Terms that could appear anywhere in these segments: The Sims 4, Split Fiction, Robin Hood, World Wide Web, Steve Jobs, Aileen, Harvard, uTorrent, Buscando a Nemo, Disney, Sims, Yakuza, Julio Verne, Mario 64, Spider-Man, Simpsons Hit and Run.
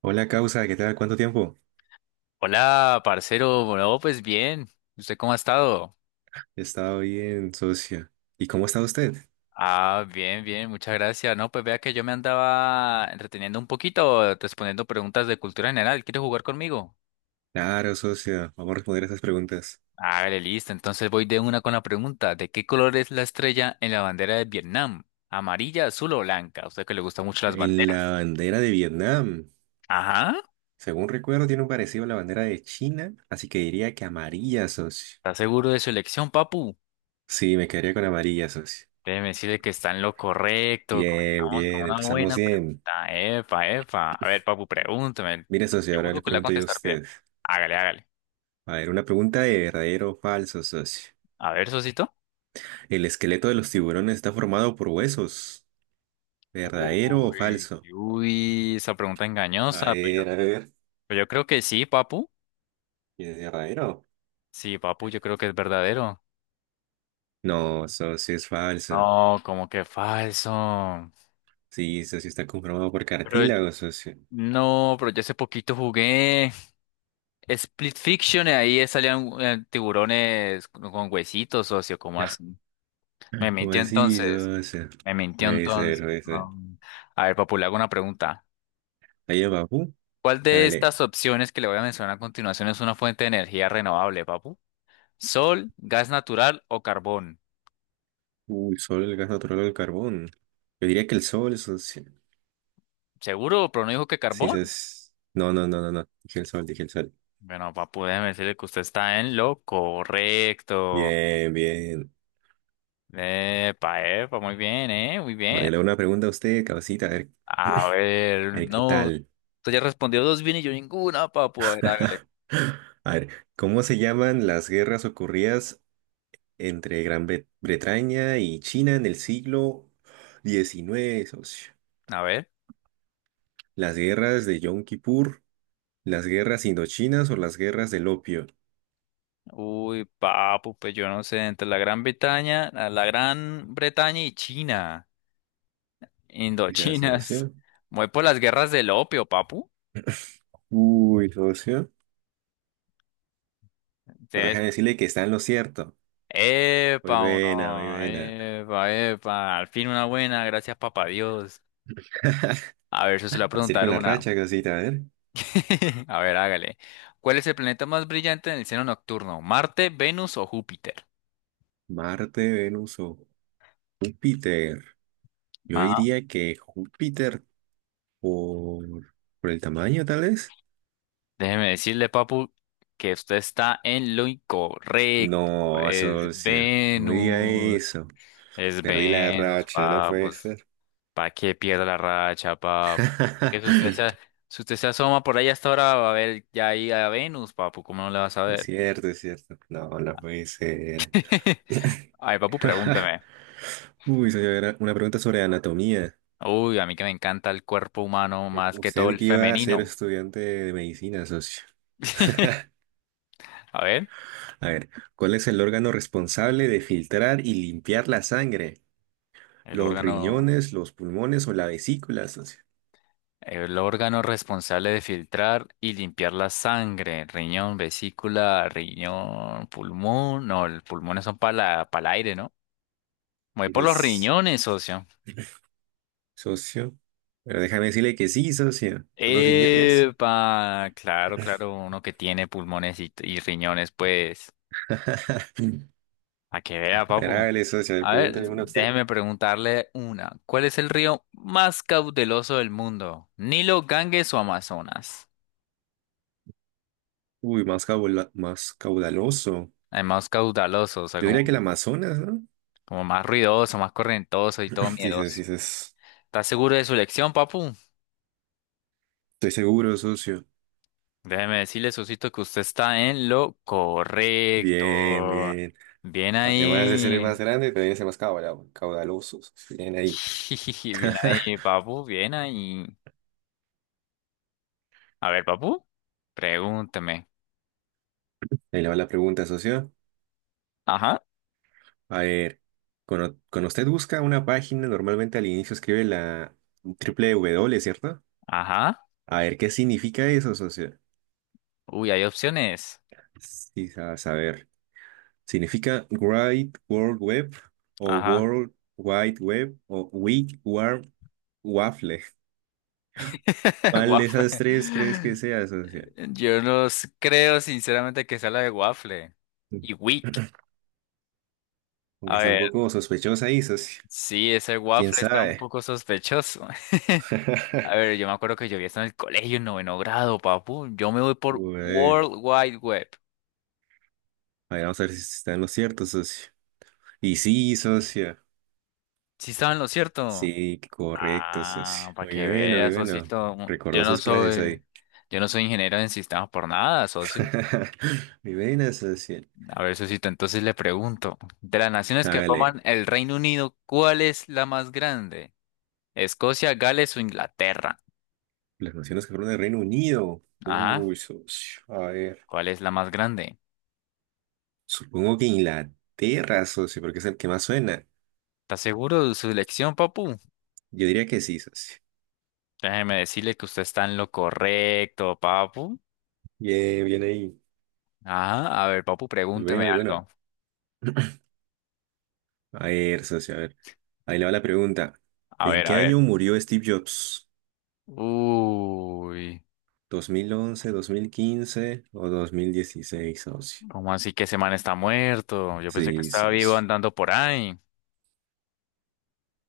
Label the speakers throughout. Speaker 1: Hola, causa, ¿qué tal? ¿Cuánto tiempo?
Speaker 2: Hola, parcero. Bueno, pues bien. ¿Usted cómo ha estado?
Speaker 1: He estado bien, socia. ¿Y cómo está usted?
Speaker 2: Ah, bien, bien, muchas gracias. No, pues vea que yo me andaba entreteniendo un poquito, respondiendo preguntas de cultura general. ¿Quieres jugar conmigo?
Speaker 1: Claro, socia, vamos a responder esas preguntas.
Speaker 2: Hágale, listo. Entonces voy de una con la pregunta. ¿De qué color es la estrella en la bandera de Vietnam? ¿Amarilla, azul o blanca? A usted que le gustan mucho las
Speaker 1: En la
Speaker 2: banderas.
Speaker 1: bandera de Vietnam,
Speaker 2: Ajá.
Speaker 1: según recuerdo, tiene un parecido a la bandera de China, así que diría que amarilla, socio.
Speaker 2: ¿Está seguro de su elección, papu?
Speaker 1: Sí, me quedaría con amarilla, socio.
Speaker 2: Déjeme decirle que está en lo correcto.
Speaker 1: Bien,
Speaker 2: Comenzamos con
Speaker 1: bien,
Speaker 2: una
Speaker 1: empezamos
Speaker 2: buena
Speaker 1: bien.
Speaker 2: pregunta. Epa, epa. A ver, papu, pregúntame.
Speaker 1: Mire, socio, ahora
Speaker 2: Seguro
Speaker 1: le
Speaker 2: que la va a
Speaker 1: pregunto yo a
Speaker 2: contestar bien.
Speaker 1: usted.
Speaker 2: Hágale, hágale.
Speaker 1: A ver, una pregunta de verdadero o falso, socio.
Speaker 2: A ver, Sosito.
Speaker 1: ¿El esqueleto de los tiburones está formado por huesos? ¿Verdadero o
Speaker 2: Uy,
Speaker 1: falso?
Speaker 2: uy, esa pregunta
Speaker 1: A
Speaker 2: engañosa.
Speaker 1: ver, a ver.
Speaker 2: Pues yo creo que sí, papu.
Speaker 1: ¿Es verdadero?
Speaker 2: Sí, papu, yo creo que es verdadero.
Speaker 1: No, socio, es falso.
Speaker 2: No, como que falso.
Speaker 1: Sí, socio, está conformado por
Speaker 2: Pero yo-
Speaker 1: cartílago, socio.
Speaker 2: no, pero yo hace poquito jugué Split Fiction y ahí salían tiburones con huesitos, socio. ¿Cómo así? Me
Speaker 1: ¿Cómo
Speaker 2: mintió
Speaker 1: así,
Speaker 2: entonces.
Speaker 1: socio?
Speaker 2: Me mintió
Speaker 1: Puede ser,
Speaker 2: entonces,
Speaker 1: puede ser.
Speaker 2: no. A ver, Papu, le hago una pregunta.
Speaker 1: Ahí abajo,
Speaker 2: ¿Cuál de
Speaker 1: dale.
Speaker 2: estas opciones que le voy a mencionar a continuación es una fuente de energía renovable, Papu? ¿Sol, gas natural o carbón?
Speaker 1: Uy, solo el gas natural o el carbón. Yo diría que el sol, socio.
Speaker 2: ¿Seguro? ¿Pero no dijo que
Speaker 1: Sí,
Speaker 2: carbón?
Speaker 1: es... No, no, no, no, no. Dije el sol, dije el sol.
Speaker 2: Bueno, Papu, déjeme decirle que usted está en lo correcto.
Speaker 1: Bien, bien.
Speaker 2: Epa, epa, muy bien, ¿eh? Muy
Speaker 1: Ahora
Speaker 2: bien.
Speaker 1: yo le hago una pregunta a usted, cabecita,
Speaker 2: A
Speaker 1: a
Speaker 2: ver,
Speaker 1: ver qué
Speaker 2: no,
Speaker 1: tal.
Speaker 2: usted ya respondió dos bien y yo ninguna, Papu. A ver, hágale.
Speaker 1: A ver, ¿cómo se llaman las guerras ocurridas entre Gran Bretaña y China en el siglo XIX, socio?
Speaker 2: A ver.
Speaker 1: Las guerras de Yom Kippur, las guerras indochinas o las guerras del opio.
Speaker 2: Uy, papu, pues yo no sé, entre la Gran Bretaña, la Gran Bretaña y China,
Speaker 1: Quizás,
Speaker 2: indochinas.
Speaker 1: socio.
Speaker 2: Voy por las guerras del opio, papu.
Speaker 1: Uy, socio. No dejan
Speaker 2: Entonces,
Speaker 1: decirle que está en lo cierto. Muy
Speaker 2: epa, o
Speaker 1: buena, muy
Speaker 2: no,
Speaker 1: buena.
Speaker 2: epa, epa, al fin una buena, gracias papá Dios. A ver, yo se le voy a
Speaker 1: Así
Speaker 2: preguntar
Speaker 1: con la
Speaker 2: una.
Speaker 1: racha, casita, a ver.
Speaker 2: A ver, hágale. ¿Cuál es el planeta más brillante en el cielo nocturno? ¿Marte, Venus o Júpiter?
Speaker 1: Marte, Venus o Júpiter. Yo
Speaker 2: Ajá.
Speaker 1: diría que Júpiter por, por el tamaño, tal vez.
Speaker 2: Déjeme decirle, papu, que usted está en lo incorrecto.
Speaker 1: No,
Speaker 2: Es
Speaker 1: socio. No diga
Speaker 2: Venus.
Speaker 1: eso.
Speaker 2: Es
Speaker 1: Perdí la
Speaker 2: Venus,
Speaker 1: racha, no puede
Speaker 2: papos.
Speaker 1: ser.
Speaker 2: ¿Para que pierda la racha, papo? Que si usted se, Si usted se asoma por ahí hasta ahora, va a ver ya ahí a Venus, papu. ¿Cómo no le vas a
Speaker 1: Es
Speaker 2: ver?
Speaker 1: cierto, es cierto. No, no puede ser.
Speaker 2: Ay, papu, pregúnteme.
Speaker 1: Uy, señora, una pregunta sobre anatomía.
Speaker 2: Uy, a mí que me encanta el cuerpo humano más que todo
Speaker 1: Usted
Speaker 2: el
Speaker 1: que iba a ser
Speaker 2: femenino.
Speaker 1: estudiante de medicina, socio.
Speaker 2: A ver,
Speaker 1: A ver, ¿cuál es el órgano responsable de filtrar y limpiar la sangre?
Speaker 2: el
Speaker 1: ¿Los
Speaker 2: órgano,
Speaker 1: riñones, los pulmones o la vesícula, socio?
Speaker 2: el órgano responsable de filtrar y limpiar la sangre, riñón, vesícula, riñón, pulmón. No, los pulmones son para el aire, ¿no? Voy
Speaker 1: Y
Speaker 2: por los
Speaker 1: es
Speaker 2: riñones, socio.
Speaker 1: socio. Pero déjame decirle que sí, socio. Son los riñones.
Speaker 2: Epa, claro, claro, uno que tiene pulmones y riñones, pues, a que
Speaker 1: A
Speaker 2: vea,
Speaker 1: ver,
Speaker 2: papu.
Speaker 1: hágale, socio, a ver,
Speaker 2: A ver,
Speaker 1: pregúnteme una a usted.
Speaker 2: déjeme preguntarle una. ¿Cuál es el río más caudaloso del mundo? ¿Nilo, Ganges o Amazonas?
Speaker 1: Uy, más más caudaloso.
Speaker 2: El más caudaloso, o sea,
Speaker 1: Yo
Speaker 2: como,
Speaker 1: diría que el Amazonas, ¿no?
Speaker 2: como más ruidoso, más correntoso y todo
Speaker 1: Dices,
Speaker 2: miedoso.
Speaker 1: dices,
Speaker 2: ¿Estás seguro de su elección, papu?
Speaker 1: estoy seguro, socio.
Speaker 2: Déjeme decirle, Susito, que usted está en lo correcto.
Speaker 1: Bien, bien.
Speaker 2: Bien
Speaker 1: Además de ser el más
Speaker 2: ahí.
Speaker 1: grande, también es el más caudaloso. Caudaloso, socio. Bien ahí.
Speaker 2: Bien ahí, papu, bien ahí. A ver, papu, pregúntame.
Speaker 1: Ahí le va la pregunta, socio.
Speaker 2: Ajá,
Speaker 1: A ver, cuando usted busca una página, normalmente al inicio escribe la triple W, ¿cierto?
Speaker 2: ajá.
Speaker 1: A ver, ¿qué significa eso, socio?
Speaker 2: Uy, hay opciones.
Speaker 1: Sí, a saber. Significa Great World Web o
Speaker 2: Ajá.
Speaker 1: World Wide Web o Wig Warm Waffle. ¿Cuál de
Speaker 2: Waffle.
Speaker 1: esas tres crees que sea, socio?
Speaker 2: Yo no s- Creo sinceramente que sea la de waffle.
Speaker 1: Mm.
Speaker 2: Y wick.
Speaker 1: Aunque
Speaker 2: A
Speaker 1: está un
Speaker 2: ver,
Speaker 1: poco sospechosa ahí, socio.
Speaker 2: sí, ese
Speaker 1: ¿Quién
Speaker 2: waffle está un
Speaker 1: sabe?
Speaker 2: poco sospechoso. A ver, yo me acuerdo que yo vi esto en el colegio en noveno grado, papu. Yo me voy por
Speaker 1: Ué,
Speaker 2: World Wide Web.
Speaker 1: a ver, vamos a ver si está en lo cierto, socio. Y sí, socio.
Speaker 2: Sí estaba en lo cierto.
Speaker 1: Sí, correcto, socio.
Speaker 2: Ah, para
Speaker 1: Muy
Speaker 2: que
Speaker 1: bueno, muy
Speaker 2: veas,
Speaker 1: bueno.
Speaker 2: socito. Yo
Speaker 1: Recordó
Speaker 2: no
Speaker 1: sus clases
Speaker 2: soy,
Speaker 1: ahí.
Speaker 2: yo no soy ingeniero en sistemas por nada, socio.
Speaker 1: Muy buena, socio.
Speaker 2: A ver, socito, entonces le pregunto, de las naciones que
Speaker 1: Hágale.
Speaker 2: forman el Reino Unido, ¿cuál es la más grande? ¿Escocia, Gales o Inglaterra?
Speaker 1: Las naciones que fueron del Reino Unido.
Speaker 2: Ajá,
Speaker 1: Uy, socio. A ver.
Speaker 2: ¿cuál es la más grande?
Speaker 1: Supongo que Inglaterra, socio, porque es el que más suena.
Speaker 2: ¿Está seguro de su elección, papu?
Speaker 1: Yo diría que sí, socio.
Speaker 2: Déjeme decirle que usted está en lo correcto, papu.
Speaker 1: Bien, bien ahí.
Speaker 2: Ajá, a ver, papu,
Speaker 1: Muy bueno,
Speaker 2: pregúnteme
Speaker 1: muy bueno.
Speaker 2: algo.
Speaker 1: A ver, socio, a ver. Ahí le va la pregunta.
Speaker 2: A
Speaker 1: ¿En
Speaker 2: ver,
Speaker 1: qué
Speaker 2: a
Speaker 1: año
Speaker 2: ver.
Speaker 1: murió Steve Jobs?
Speaker 2: Uy.
Speaker 1: ¿Dos mil once, dos mil quince o dos mil dieciséis, socio?
Speaker 2: ¿Cómo así que ese man está muerto? Yo pensé que
Speaker 1: Sí,
Speaker 2: estaba vivo
Speaker 1: socio.
Speaker 2: andando por ahí.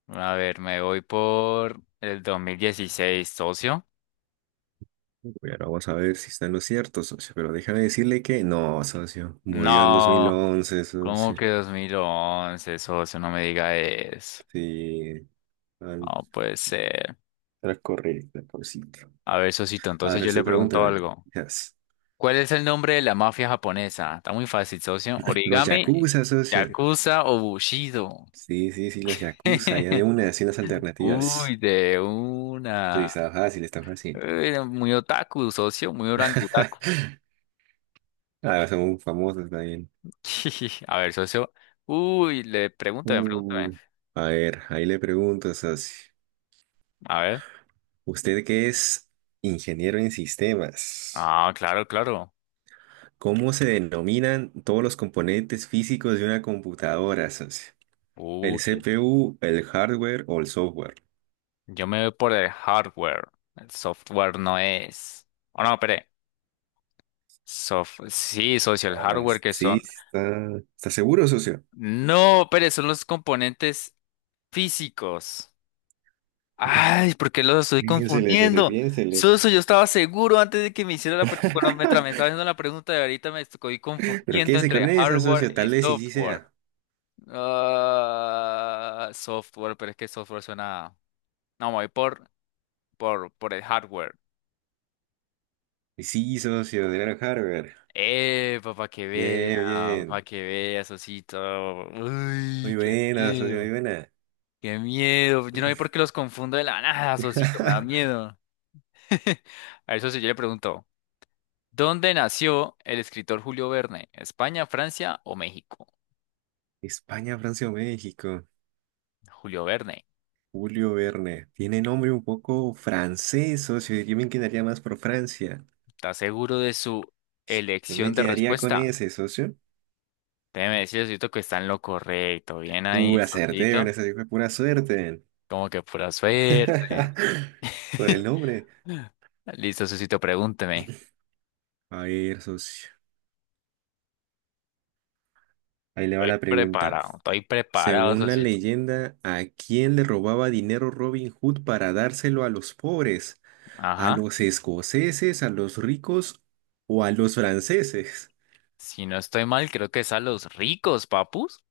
Speaker 2: A ver, me voy por el 2016, socio.
Speaker 1: Bueno, vamos a ver si está en lo cierto, socio. Pero déjame decirle que no, socio. Murió en dos mil
Speaker 2: No,
Speaker 1: once,
Speaker 2: ¿cómo
Speaker 1: socio.
Speaker 2: que 2011, socio? No me diga eso.
Speaker 1: Sí.
Speaker 2: No puede ser.
Speaker 1: Era correcto, cosito.
Speaker 2: A ver, socito, entonces
Speaker 1: Ahora
Speaker 2: yo le
Speaker 1: usted
Speaker 2: pregunto
Speaker 1: pregúnteme.
Speaker 2: algo.
Speaker 1: Yes.
Speaker 2: ¿Cuál es el nombre de la mafia japonesa? Está muy fácil, socio.
Speaker 1: Los
Speaker 2: ¿Origami,
Speaker 1: yakuza, socio.
Speaker 2: Yakuza o Bushido?
Speaker 1: Sí, sí, sí, los yakuza. Ya de una, así unas alternativas.
Speaker 2: Uy, de
Speaker 1: Sí,
Speaker 2: una.
Speaker 1: está fácil, está fácil.
Speaker 2: Uy, muy otaku, socio, muy orangutaku.
Speaker 1: Ah, son muy famosos también.
Speaker 2: A ver, socio. Uy, pregúntame.
Speaker 1: Uh, a ver, ahí le pregunto, socio.
Speaker 2: A ver.
Speaker 1: Usted que es ingeniero en sistemas,
Speaker 2: Ah, claro, claro.
Speaker 1: ¿cómo se denominan todos los componentes físicos de una computadora, socio? ¿El
Speaker 2: Uy,
Speaker 1: CPU, el hardware o el software?
Speaker 2: yo me voy por el hardware. El software no es. Oh, no, espere. Sí, socio, el
Speaker 1: Ah,
Speaker 2: hardware que
Speaker 1: sí,
Speaker 2: son.
Speaker 1: sí está, está seguro, socio.
Speaker 2: No, espere, son los componentes físicos. Ay, ¿por qué los estoy
Speaker 1: Piénsele, socio,
Speaker 2: confundiendo?
Speaker 1: piénsele.
Speaker 2: Socio, yo estaba seguro antes de que me hiciera la pregunta. Me estaba haciendo la pregunta de ahorita, me estoy
Speaker 1: Pero
Speaker 2: confundiendo
Speaker 1: quédese
Speaker 2: entre
Speaker 1: con esa, socio,
Speaker 2: hardware y
Speaker 1: tal vez y sí
Speaker 2: software.
Speaker 1: sea.
Speaker 2: Ah, software, pero es que software suena. No, me voy por el hardware.
Speaker 1: Y sí, socio, de Harvard. Harvard. Bien,
Speaker 2: Para
Speaker 1: bien.
Speaker 2: que vea, Sosito. Uy,
Speaker 1: Muy
Speaker 2: qué
Speaker 1: buena, socio, muy
Speaker 2: miedo,
Speaker 1: buena.
Speaker 2: qué miedo. Yo no sé por qué los confundo de la nada, Sosito, me da miedo. A ver, socio, yo le pregunto: ¿Dónde nació el escritor Julio Verne? ¿España, Francia o México?
Speaker 1: España, Francia o México.
Speaker 2: Julio Verne,
Speaker 1: Julio Verne. Tiene nombre un poco francés, socio. Yo me quedaría más por Francia.
Speaker 2: ¿estás seguro de su
Speaker 1: Yo me
Speaker 2: elección de
Speaker 1: quedaría con
Speaker 2: respuesta?
Speaker 1: ese, socio.
Speaker 2: Déjeme decir, Sotito, que está en lo correcto. Bien ahí,
Speaker 1: Acerté, bueno,
Speaker 2: Sotito.
Speaker 1: esa sí fue pura suerte.
Speaker 2: Como que pura suerte.
Speaker 1: Por el nombre.
Speaker 2: Listo, Sosito, pregúnteme.
Speaker 1: A ver, socio. Ahí le va la pregunta.
Speaker 2: Estoy preparado,
Speaker 1: Según la
Speaker 2: Sosito.
Speaker 1: leyenda, ¿a quién le robaba dinero Robin Hood para dárselo a los pobres? ¿A
Speaker 2: Ajá.
Speaker 1: los escoceses, a los ricos o a los franceses?
Speaker 2: Si no estoy mal, creo que es a los ricos, papus.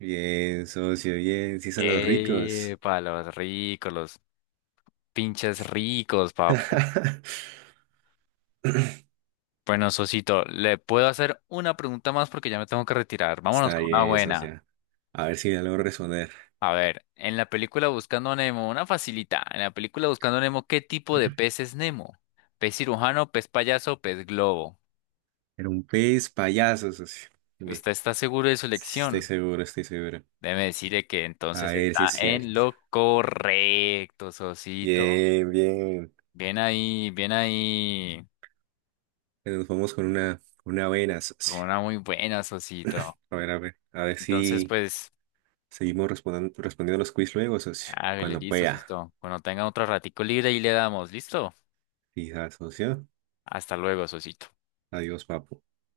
Speaker 1: Bien, socio, bien, sí son los ricos.
Speaker 2: Para los ricos, los pinches ricos, papu. Bueno, Sosito, le puedo hacer una pregunta más porque ya me tengo que retirar. Vámonos
Speaker 1: Está
Speaker 2: con una
Speaker 1: bien,
Speaker 2: buena.
Speaker 1: socio. A ver si me logro responder.
Speaker 2: A ver, en la película Buscando a Nemo, una facilita. En la película Buscando a Nemo, ¿qué tipo de pez es Nemo? ¿Pez cirujano, pez payaso, pez globo?
Speaker 1: Era un pez payaso, socio. Dime.
Speaker 2: ¿Usted está seguro de su
Speaker 1: Estoy
Speaker 2: elección?
Speaker 1: seguro, estoy seguro.
Speaker 2: Déjeme decirle que
Speaker 1: A
Speaker 2: entonces
Speaker 1: ver
Speaker 2: está
Speaker 1: si es
Speaker 2: en
Speaker 1: cierto.
Speaker 2: lo correcto, Sosito.
Speaker 1: Bien, bien.
Speaker 2: Bien ahí, bien ahí.
Speaker 1: Nos vamos con una buena,
Speaker 2: Con
Speaker 1: socio.
Speaker 2: una muy buena, Sosito.
Speaker 1: A ver, a ver, a ver
Speaker 2: Entonces,
Speaker 1: si
Speaker 2: pues,
Speaker 1: respondiendo los quiz luego, socio.
Speaker 2: hágale,
Speaker 1: Cuando
Speaker 2: listo,
Speaker 1: pueda.
Speaker 2: Sosito. Cuando tenga otro ratico libre, ahí le damos, ¿listo?
Speaker 1: Fija, socio.
Speaker 2: Hasta luego, Sosito.
Speaker 1: Adiós, papu.